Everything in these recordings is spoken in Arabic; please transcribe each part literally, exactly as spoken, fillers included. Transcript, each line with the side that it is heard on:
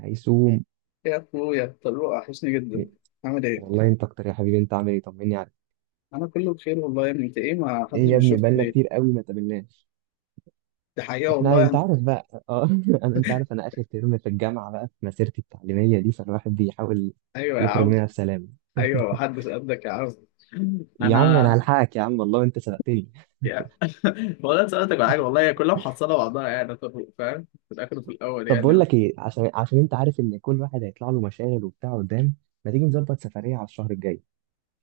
right: هيسوم،
left: إيه يا اخويا طارق، وحشني جدا. عامل ايه؟
right: والله انت اكتر يا حبيبي. انت عامل ايه؟ طمني عليك.
left: انا كله بخير والله يا ابني. انت ايه، ما حدش
right: ايه يا ابني،
left: بيشوفك
right: بقالنا
left: ليه؟
right: كتير قوي ما تقابلناش.
left: دي حقيقه
right: احنا
left: والله
right: انت
left: يعني.
right: عارف بقى، اه. انا انت عارف انا اخر ترم في الجامعه بقى، في مسيرتي التعليميه دي، فالواحد بيحاول
left: ايوه يا
right: يخرج
left: عم.
right: منها بسلام.
left: ايوه محدش قدك يا عم.
right: يا عم انا
left: انا
right: هلحقك يا عم، والله انت سبقتني.
left: يا والله أنا سألتك على حاجه، والله هي كلها محصله بعضها يعني يا طارق، فاهم؟ في الاخر وفي الاول
right: طب بقول
left: يعني.
right: لك ايه، عشان عشان انت عارف ان كل واحد هيطلع له مشاغل وبتاع قدام. ما تيجي نظبط سفريه على الشهر الجاي؟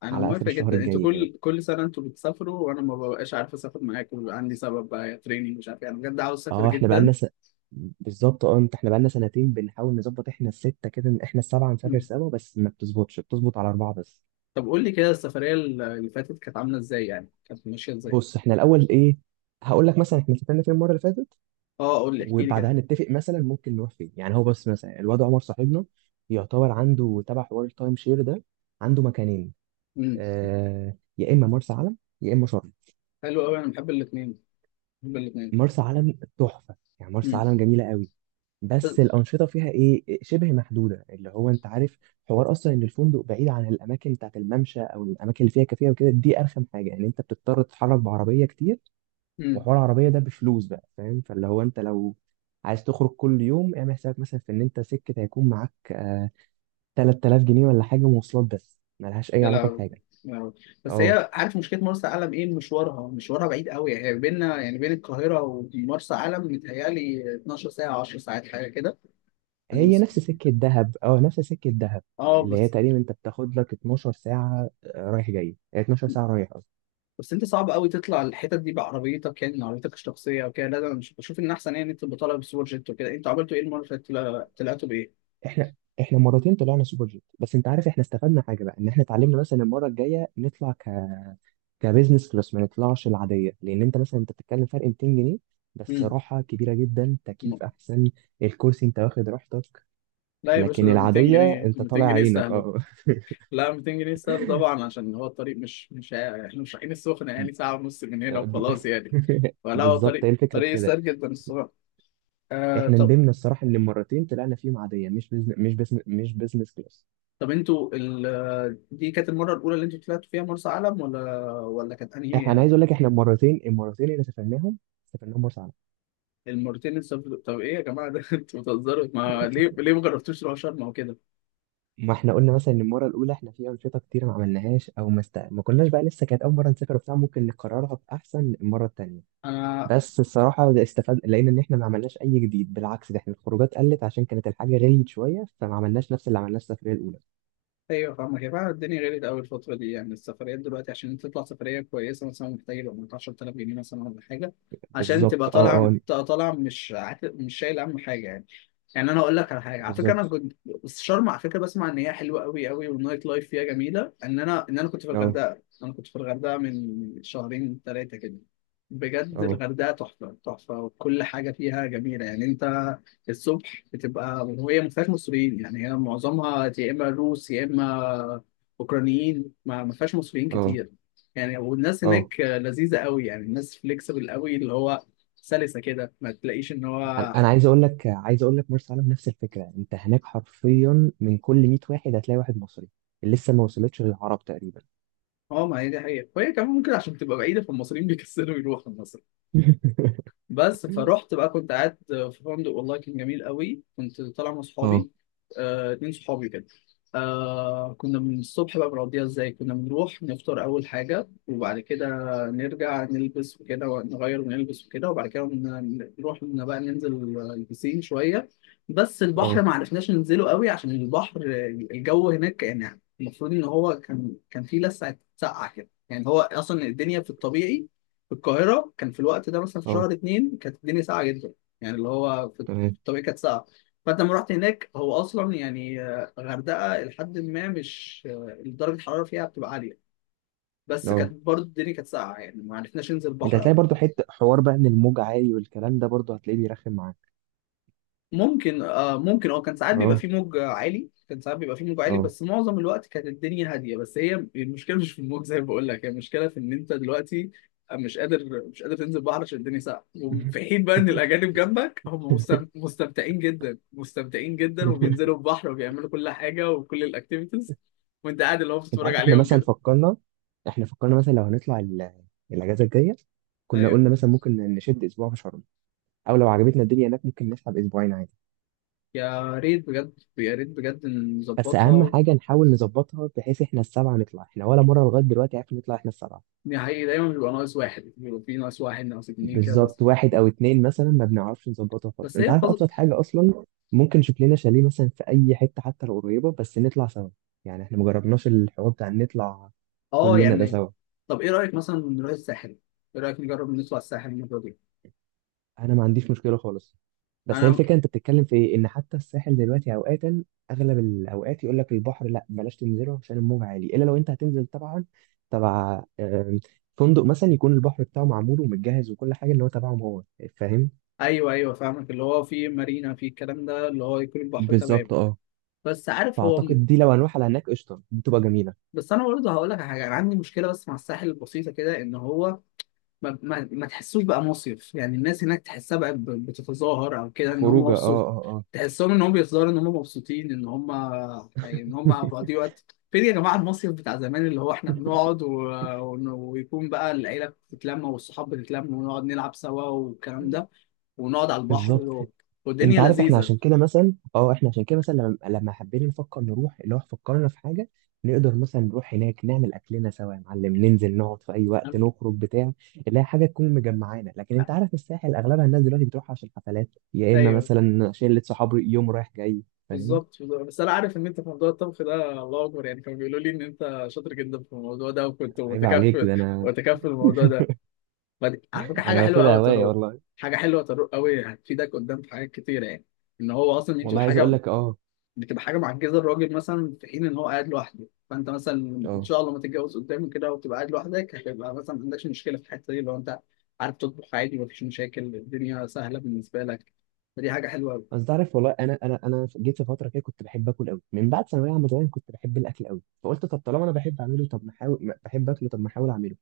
left: انا
right: على اخر
left: موافق
right: الشهر
left: جدا. انتوا
right: الجاي كده.
left: كل كل سنه انتوا بتسافروا وانا ما ببقاش عارف اسافر معاكم، بيبقى عندي سبب بقى، يا تريننج مش عارف، يعني بجد عاوز اسافر
right: اه احنا
left: جدا.
right: بقالنا س... بالظبط. اه، انت، احنا بقالنا سنتين بنحاول نظبط. احنا الستة كده، احنا السبعة نسافر
left: مم.
right: سوا، بس ما بتظبطش، بتظبط على أربعة بس.
left: طب قول لي كده السفريه اللي فاتت كانت عامله ازاي، يعني كانت ماشيه ازاي؟
right: بص، احنا الأول ايه، هقول لك مثلا احنا سافرنا فين المرة اللي فاتت،
left: اه قول لي، احكي لي.
right: وبعدها نتفق مثلا ممكن نروح فين. يعني هو بس مثلا الواد عمر صاحبنا يعتبر عنده تبع حوار التايم شير ده، عنده مكانين.
left: كده
right: آه، يا إما مرسى علم يا إما شرم.
left: حلو قوي، انا بحب الاثنين، بحب الاثنين.
right: مرسى علم تحفة، يعني مرسى
left: امم.
right: علم جميلة قوي. بس الانشطه فيها ايه، شبه محدوده. اللي هو انت عارف، حوار اصلا ان الفندق بعيد عن الاماكن بتاعت الممشى او الاماكن اللي فيها كافيه وكده، دي ارخم حاجه. يعني انت بتضطر تتحرك بعربيه كتير،
left: امم.
right: وحوار العربيه ده بفلوس بقى، فاهم؟ فاللي هو انت لو عايز تخرج كل يوم، اعمل حسابك مثلا في ان انت سكه هيكون معاك آه ثلاثة آلاف جنيه ولا حاجه مواصلات بس، ملهاش اي
left: يا
right: علاقه
left: لهوي.
right: بحاجه.
left: يا لهوي. بس
right: اه،
left: هي، عارف مشكله مرسى علم ايه؟ مشوارها، مشوارها بعيد قوي. هي بيننا يعني بين القاهره ومرسى علم متهيألي اتناشر ساعه، عشر ساعات حاجه كده.
right: هي نفس سكه دهب، اه نفس سكه دهب،
left: اه
right: اللي هي
left: بس.
right: تقريبا انت بتاخد لك اتناشر ساعة ساعه، آه، رايح جاي، هي اتناشر ساعة ساعه رايح.
left: بس انت صعب قوي تطلع الحتت دي بعربيتك، يعني عربيتك الشخصيه وكده، لا ده انا مش بشوف ان احسن، يعني تبقى طالع بسوبر جيت وكده. انتوا عملتوا ايه المره اللي فاتت، طلع- طلعتوا بايه؟
right: احنا احنا مرتين طلعنا سوبر جيت. بس انت عارف احنا استفدنا حاجه بقى، ان احنا اتعلمنا مثلا المره الجايه نطلع ك... كبزنس كلاس، ما نطلعش العاديه. لان انت مثلا انت بتتكلم فرق ميتين جنيه بس
left: امم.
right: راحه كبيره جدا، تكييف احسن، الكرسي انت واخد راحتك.
left: لا يا باشا،
right: لكن
left: ده 200
right: العاديه
left: جنيه
right: انت طالع
left: ميتين جنيه
right: عينك،
left: سهل.
right: اه.
left: لا ميتين جنيه سهل طبعا، عشان هو الطريق مش مش ع- احنا مش رايحين السخنة يعني، يعني ساعة ونص من هنا
right: ب-
left: وخلاص يعني. فلا هو
right: بالظبط،
left: طريق،
right: هي الفكره في
left: طريق
right: كده.
left: سهل جدا الصراحة. آه
right: احنا
left: طب.
right: ندمنا الصراحه ان المرتين طلعنا فيهم عاديه، مش بزن... مش بزن... مش بزنس كلاس.
left: طب انتوا ال... دي كانت المرة الأولى اللي انتوا طلعتوا فيها مرسى علم ولا ولا كانت
right: احنا انا
left: أنهي؟
right: عايز اقول لك، احنا المرتين المرتين اللي سافرناهم سافرناهم مرسى علم.
left: المرتين اللي سافرتوا- طب ايه يا جماعة ده، انتوا بتهزروا، ما ليه، ليه ما جربتوش تروحوا شرم أو كده؟
right: ما احنا قلنا مثلا ان المره الاولى احنا في انشطه كتير ما عملناهاش، او ما, است... ما كناش بقى لسه، كانت اول مره نسافر وبتاع، ممكن نكررها باحسن المره التانيه.
left: انا
right: بس الصراحه ده استفاد، لقينا ان احنا ما عملناش اي جديد. بالعكس، ده احنا الخروجات قلت عشان كانت الحاجه غليت شويه، فما عملناش نفس اللي عملناه السفريه الاولى.
left: ايوه فاهمك يا، فعلا الدنيا غليت قوي الفتره دي، يعني السفريات دلوقتي عشان انت تطلع سفريه كويسه مثلا، محتاج يبقى معاك عشر تلاف جنيه مثلا ولا حاجه، عشان
right: بالظبط،
left: تبقى
right: اه،
left: طالع،
right: اه.
left: تبقى طالع مش عات- مش شايل هم حاجه يعني. يعني انا اقول لك على حاجه، على فكره
right: بالظبط،
left: انا كنت، بس شرم على فكره بسمع ان هي حلوه قوي قوي، والنايت لايف فيها جميله. ان انا ان انا كنت في
right: اه،
left: الغردقه، انا كنت في الغردقه من شهرين ثلاثه كده. بجد
right: اه،
left: الغردقه تحفه تحفه، وكل حاجه فيها جميله يعني. انت الصبح بتبقى، وهي ما فيهاش مصريين، يعني هي معظمها يا اما روس يا اما اوكرانيين، ما ما فيهاش مصريين
right: اه،
left: كتير. يعني والناس
right: اه.
left: هناك لذيذه قوي، يعني الناس فليكسبل قوي، اللي هو سلسه كده، ما تلاقيش ان
right: انا
left: هو ح-
right: أنا عايز اقول لك، عايز اقول لك مرسى علم نفس الفكره. انت هناك حرفيا من كل مية واحد هتلاقي واحد مصري، لسه ما وصلتش للعرب تقريبا.
left: اه. ما هي دي حقيقه، وهي كمان ممكن عشان تبقى بعيده فالمصريين بيكسلوا يروحوا مصر. بس فروحت بقى كنت قاعد في فندق والله كان جميل قوي. كنت طالع مع
right: اه،
left: صحابي، آه، اتنين صحابي كده. آه كنا من الصبح بقى بنقضيها ازاي، كنا بنروح نفطر اول حاجة، وبعد كده نرجع نلبس وكده ونغير ونلبس وكده، وبعد كده ن- نروح إن بقى ننزل، البسين شوية. بس البحر
right: اه،
left: ما عرفناش ننزله قوي عشان البحر، الجو هناك، يعني المفروض ان هو كان، كان فيه لسعة سقعة كده. يعني هو اصلا الدنيا في الطبيعي في القاهرة كان في الوقت ده مثلا في
right: اه،
left: شهر اتنين كانت الدنيا ساقعة جدا، يعني اللي هو في
right: تمام،
left: الطبيعي كانت ساقعة. فأنت لما رحت هناك هو أصلا يعني آه، غردقة لحد ما مش آه، درجة الحرارة فيها بتبقى عالية، بس كانت
right: اه.
left: برضه الدنيا كانت ساقعة، يعني ما عرفناش ننزل
right: انت
left: البحر
right: هتلاقي
left: أوي.
right: برضو حته حوار بقى ان الموج عالي، والكلام ده برضو هتلاقيه بيرخم معاك.
left: ممكن آه، ممكن اه. كان ساعات بيبقى
right: اه،
left: فيه موج عالي، كان ساعات بيبقى فيه موج عالي،
right: اه.
left: بس معظم الوقت كانت الدنيا هاديه. بس هي المشكله مش في الموج زي ما بقول لك، هي المشكله في ان انت دلوقتي آه، مش قادر مش قادر تنزل البحر عشان الدنيا ساقعه، وفي حين بقى ان الاجانب جنبك هم مستم- مستمتعين جدا، مستمتعين جدا، وبينزلوا البحر وبيعملوا كل حاجه وكل الاكتيفيتيز، وانت قاعد اللي هو
right: انت
left: بتتفرج
right: عارف احنا
left: عليهم
right: مثلا
left: كده.
right: فكرنا، احنا فكرنا مثلا لو هنطلع ال- الاجازه الجايه، كنا
left: ايوه،
right: قلنا مثلا ممكن نشد اسبوع في شرم، او لو عجبتنا الدنيا هناك ممكن نسحب اسبوعين عادي.
left: يا ريت بجد، يا ريت بجد
right: بس اهم
left: نظبطها.
right: حاجه نحاول نظبطها بحيث احنا السبعه نطلع. احنا ولا مره لغايه دلوقتي عرفنا نطلع احنا السبعه.
left: دي حقيقي، دايما بيبقى ناقص واحد، بيبقى في ناقص واحد، ناقص اتنين كده بس.
right: بالظبط، واحد او اتنين مثلا ما بنعرفش نظبطها خالص.
left: بس
right: انت
left: هي
right: عارف ابسط حاجه اصلا، ممكن نشوف لنا شاليه مثلا في اي حته حتى لو قريبه، بس نطلع سوا. يعني احنا مجربناش الحوار بتاع إن نطلع
left: اه
right: كلنا ده
left: يعني،
right: سوا.
left: طب ايه رايك مثلا نروح الساحل؟ ايه رايك نجرب نطلع الساحل المره دي؟
right: انا ما عنديش مشكله خالص، بس هي
left: انا
right: الفكره انت بتتكلم في ايه، ان حتى الساحل دلوقتي اوقاتا، اغلب الاوقات يقول لك البحر لا بلاش تنزله عشان الموج عالي، الا لو انت هتنزل طبعا تبع آم، فندق مثلا يكون البحر بتاعه معمول ومتجهز وكل حاجه اللي هو تبعهم هو، فاهم؟
left: ايوه، ايوه فاهمك، اللي هو في مارينا في الكلام ده، اللي هو يكون البحر تمام.
right: بالظبط، اه.
left: بس عارف هو،
right: فأعتقد دي لو هنروح على هناك قشطة، دي تبقى جميلة.
left: بس انا برضه هقول لك على حاجه، انا عندي مشكله بس مع الساحل البسيطه كده، ان هو ما, ما, ما تحسوش بقى مصيف. يعني الناس هناك تحسها بقى ب- بتتظاهر او كده ان هم
right: خروجة،
left: مبسوط،
right: اه، اه،
left: تحسهم ان هم بيظهروا ان هم مبسوطين، ان هم يعني ان هم
right: اه.
left: بيقضيوا وقت. فين يا جماعه المصيف بتاع زمان اللي هو احنا بنقعد و... ون- ويكون بقى العيله بتتلم والصحاب بتتلم، ونقعد نلعب سوا والكلام ده، ونقعد على البحر
right: بالظبط.
left: و...
right: انت
left: والدنيا
right: عارف احنا
left: لذيذه.
right: عشان كده مثلا، اه، احنا عشان كده مثلا، لما لما حبينا نفكر نروح، اللي هو فكرنا في حاجه نقدر مثلا نروح هناك نعمل اكلنا سوا يا معلم، ننزل نقعد في اي وقت، نخرج بتاع اللي هي حاجه تكون مجمعانا. لكن انت عارف الساحل اغلبها الناس دلوقتي بتروح عشان حفلات، يا اما
left: ايوه،
right: مثلا شله صحاب يوم رايح جاي، فاهم؟
left: بالظبط بالظبط. بس انا عارف ان انت في موضوع الطبخ ده الله اكبر، يعني كانوا بيقولوا لي ان انت شاطر جدا في الموضوع ده وكنت
right: عيب عليك،
left: متكفل،
right: ده انا
left: متكفل الموضوع ده. ما دي- على فكره حاجه
right: انا
left: حلوه قوي
right: واخدها
left: يا
right: هوايه
left: طارق،
right: والله.
left: حاجه حلوه يا طارق قوي، هتفيدك قدام في حاجات كتيره يعني. ان هو اصلا دي
right: والله
left: بتبقى
right: عايز اقول
left: حاجه،
right: لك، اه
left: بتبقى حاجه معجزه الراجل، مثلا في حين ان هو قاعد لوحده، فانت مثلا ان
right: اه.
left: شاء الله ما تتجوز قدام كده وتبقى قاعد لوحدك، هتبقى مثلا ما عندكش مشكله في الحته دي لو انت عارف تطبخ عادي، مفيش مشاكل، الدنيا سهله بالنسبه لك. فدي حاجه حلوه قوي.
right: بس تعرف والله انا انا انا جيت في فتره كده كنت بحب اكل قوي، من بعد ثانويه عامه. زمان كنت بحب الاكل قوي، فقلت طب طالما انا بحب اعمله، طب ما احاول، ما- بحب اكله، طب ما احاول اعمله،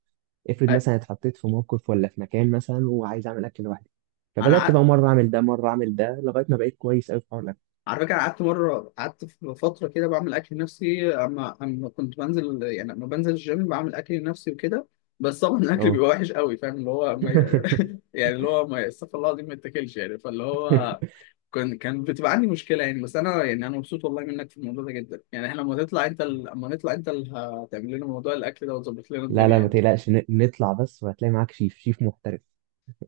right: افرض مثلا اتحطيت في موقف ولا في مكان مثلا وعايز اعمل اكل لوحدي. فبدات
left: انا
right: بقى مره اعمل ده مره اعمل ده، لغايه ما بقيت كويس قوي في حوار الاكل.
left: على فكرة قعدت مرة، قعدت في فترة كده بعمل أكل نفسي، أما أما كنت بنزل، يعني أما بنزل الجيم بعمل أكل نفسي وكده، بس طبعا الأكل
right: اه.
left: بيبقى وحش قوي، فاهم اللي هو ما ي... يعني اللي هو ما، استغفر الله العظيم، ما يتاكلش يعني، فاللي هو كان كان بتبقى عندي مشكلة يعني. بس أنا يعني، أنا مبسوط والله منك في الموضوع ده جدا، يعني إحنا لما تطلع أنت ال- لما نطلع أنت اللي هتعمل لنا موضوع الأكل ده وتظبط لنا
right: لا
left: الدنيا
right: لا ما
left: يعني.
right: تقلقش، ن- نطلع بس وهتلاقي معاك شيف، شيف محترف.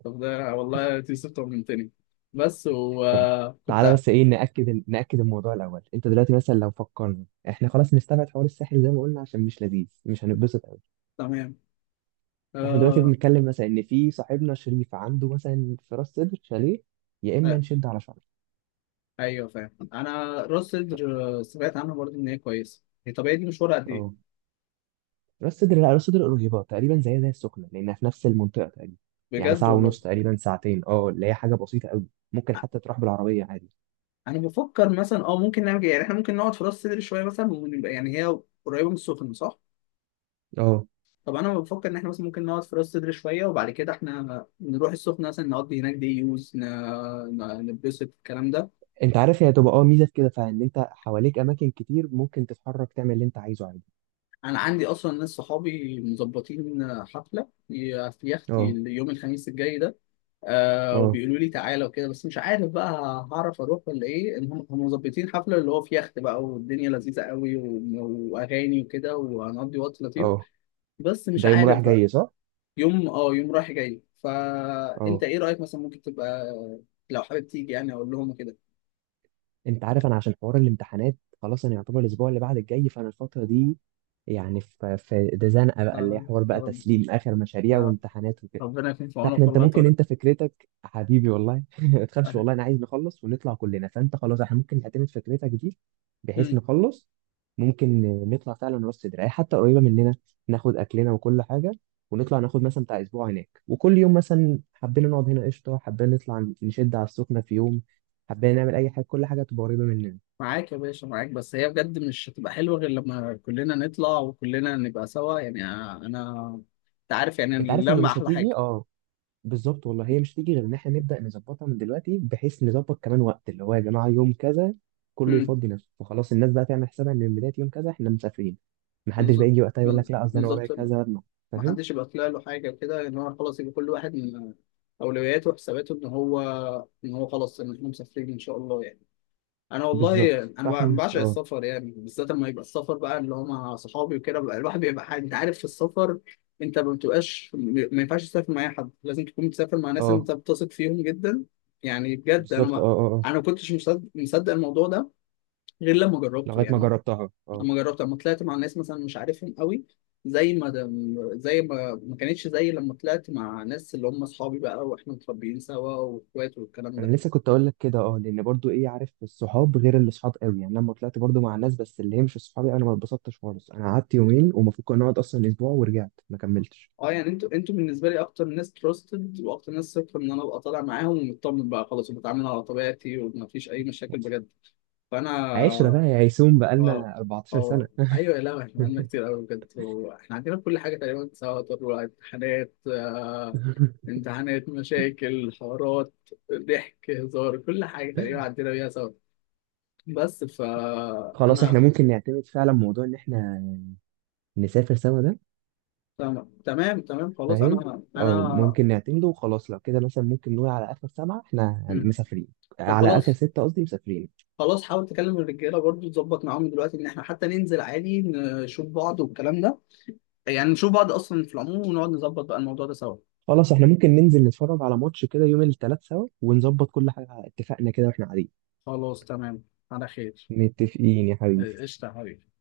left: طب ده والله تيسير طمنتني. بس
right: طب تعالى
left: وكنت،
right: بس ايه، ناكد ال- ناكد الموضوع الاول. انت دلوقتي مثلا لو فكرنا احنا خلاص نستبعد حوار الساحل زي ما قلنا عشان مش لذيذ، مش هنتبسط.
left: تمام.
right: فاحنا دلوقتي
left: آه.
right: بنتكلم مثلا ان في صاحبنا شريف عنده مثلا في راس سدر شاليه، يا اما نشد على شعره.
left: ايوه فاهم، انا راس صدر آه، سمعت عنها برضه ان هي كويسه. هي طب هي دي مشوارها قد ايه؟
right: اه، راس سدر. لا، راس سدر قريبة تقريبا زي زي السخنة، لأنها في نفس المنطقة تقريبا. يعني
left: بجد
right: ساعة
left: والله.
right: ونص تقريبا، ساعتين، اه اللي هي حاجة بسيطة قوي، ممكن
left: أ-
right: حتى تروح بالعربية عادي.
left: انا بفكر مثلا اه ممكن نعمل كده. يعني احنا ممكن نقعد في راس صدر شويه مثلا، ونبقى يعني، هي قريبه من السخنه صح؟
right: اه،
left: طب انا بفكر ان احنا مثلا ممكن نقعد في راس صدر شويه، وبعد كده احنا نروح السخنه مثلا، نقضي هناك دي يوز ن... ن- نتبسط الكلام ده.
right: انت عارف هي هتبقى، اه، ميزة في كده، فان انت حواليك أماكن كتير، ممكن تتحرك تعمل اللي انت عايزه عادي.
left: انا عندي اصلا ناس صحابي مظبطين حفله في يختي
right: اه،
left: يوم الخميس الجاي ده، آه
right: اه،
left: وبيقولوا لي تعالى وكده، بس مش عارف بقى هعرف اروح ولا ايه. ان هم هم مظبطين حفله اللي هو في يخت بقى، والدنيا لذيذه قوي، و- واغاني وكده، وهنقضي وقت لطيف،
right: اه.
left: بس مش
right: ده يوم رايح
left: عارف بقى.
right: جاي صح؟
left: يوم اه، يوم رايح جاي، فانت
right: اه،
left: ايه رايك مثلا، ممكن تبقى لو حابب تيجي، يعني اقول لهم كده.
right: انت عارف انا عشان حوار الامتحانات، خلاص انا يعتبر الاسبوع اللي بعد الجاي فانا الفتره دي، يعني في في ده زنقه بقى، اللي هي
left: آه،
right: حوار
left: يا
right: بقى
left: رب.
right: تسليم اخر مشاريع
left: آه،
right: وامتحانات وكده.
left: ربنا يكون في
right: فاحنا
left: عونك
right: انت،
left: والله يا
right: ممكن
left: طارق.
right: انت فكرتك حبيبي والله. ما تخافش
left: آه.
right: والله، انا عايز نخلص ونطلع كلنا. فانت خلاص احنا ممكن نعتمد فكرتك دي بحيث
left: مم.
right: نخلص. ممكن نطلع فعلا راس صدر، اي حتى قريبه مننا، ناخد اكلنا وكل حاجه، ونطلع ناخد مثلا بتاع اسبوع هناك، وكل يوم مثلا حبينا نقعد هنا قشطه، حبينا نطلع نشد على السخنه في يوم، حبينا نعمل اي حاجه، كل حاجه تبقى قريبه مننا.
left: معاك يا باشا معاك، بس هي بجد مش هتبقى حلوه غير لما كلنا نطلع وكلنا نبقى سوا، يعني آه، انا، انت عارف يعني
right: انت عارف هي
left: اللمه
right: مش
left: احلى
right: هتيجي،
left: حاجه.
right: اه، بالظبط والله هي مش هتيجي غير ان احنا نبدا نظبطها من دلوقتي، بحيث نظبط كمان وقت، اللي هو يا جماعه يوم كذا كله
left: امم.
right: يفضي نفسه، فخلاص الناس بقى تعمل حسابها ان من بدايه يوم كذا احنا مسافرين. محدش بقى
left: بالظبط
right: يجي وقتها يقول لك لا اصل انا ورايا
left: بالظبط.
right: كذا، لا.
left: ما
right: فاهم؟
left: حدش يبقى طلع له حاجه كده، ان هو خلاص يبقى كل واحد من اولوياته وحساباته ان هو، ان هو خلاص ان احنا مسافرين ان شاء الله يعني. انا والله
right: بالظبط،
left: انا بع-
right: فاحنا،
left: بعشق
right: اه،
left: السفر، يعني بالذات لما يبقى السفر بقى اللي هو مع صحابي وكده، بقى الواحد بيبقى حاجة. انت عارف في السفر انت ما بتبقاش م- ما ينفعش تسافر مع اي حد، لازم تكون بتسافر مع ناس
right: اه،
left: انت بتثق فيهم جدا. يعني بجد انا
right: بالظبط،
left: ما،
right: اه، اه، اه،
left: انا ما كنتش مصدق مصدق الموضوع ده غير لما جربته
right: لغايه ما
left: يعني،
right: جربتها، اه.
left: لما جربت، لما طلعت مع ناس مثلا مش عارفهم قوي، زي ما دم- زي ما، ما كانتش زي لما طلعت مع ناس اللي هم اصحابي بقى واحنا متربيين سوا واخوات والكلام ده.
right: انا لسه كنت اقول لك كده، اه لان برضو ايه، عارف الصحاب غير اللي صحاب قوي، يعني لما طلعت برضو مع الناس بس اللي هي مش صحابي، انا ما اتبسطتش خالص. انا قعدت يومين ومفروض كنا نقعد اصلا اسبوع، ورجعت ما كملتش.
left: اه يعني انتوا انتوا بالنسبه لي اكتر ناس تراستد واكتر ناس ثقه ان انا ابقى طالع معاهم ومطمن بقى خلاص، وبتعامل على طبيعتي ومفيش اي مشاكل بجد، فانا
right: عشرة بقى يا هيسوم،
left: اه.
right: بقالنا 14 سنة.
left: اه ايوه، لا احنا عندنا كتير قوي بجد، واحنا عندنا كل حاجه تقريبا، سواء امتحانات آه، امتحانات، مشاكل، حوارات، ضحك، هزار، كل حاجه تقريبا عندنا بيها سوا. بس
right: خلاص
left: فانا،
right: احنا ممكن نعتمد فعلا موضوع ان احنا نسافر سوا ده.
left: تمام تمام تمام خلاص،
right: فاهم؟
left: انا انا.
right: اه، ممكن نعتمده وخلاص. لو كده مثلا ممكن نقول على اخر سبعة احنا
left: مم.
right: مسافرين،
left: طب
right: على اخر
left: خلاص.
right: ستة قصدي مسافرين.
left: خلاص حاول تكلم الرجاله برضو، تظبط معاهم دلوقتي ان احنا حتى ننزل عادي نشوف بعض والكلام ده، يعني نشوف بعض اصلا في العموم، ونقعد نظبط بقى الموضوع ده سوا.
right: خلاص احنا ممكن ننزل نتفرج على ماتش كده يوم التلات سوا، ونظبط كل حاجة، اتفقنا كده واحنا قاعدين.
left: خلاص، تمام. على خير.
right: متفقين يا حبيبي.
left: إيه، قشطة يا حبيبي.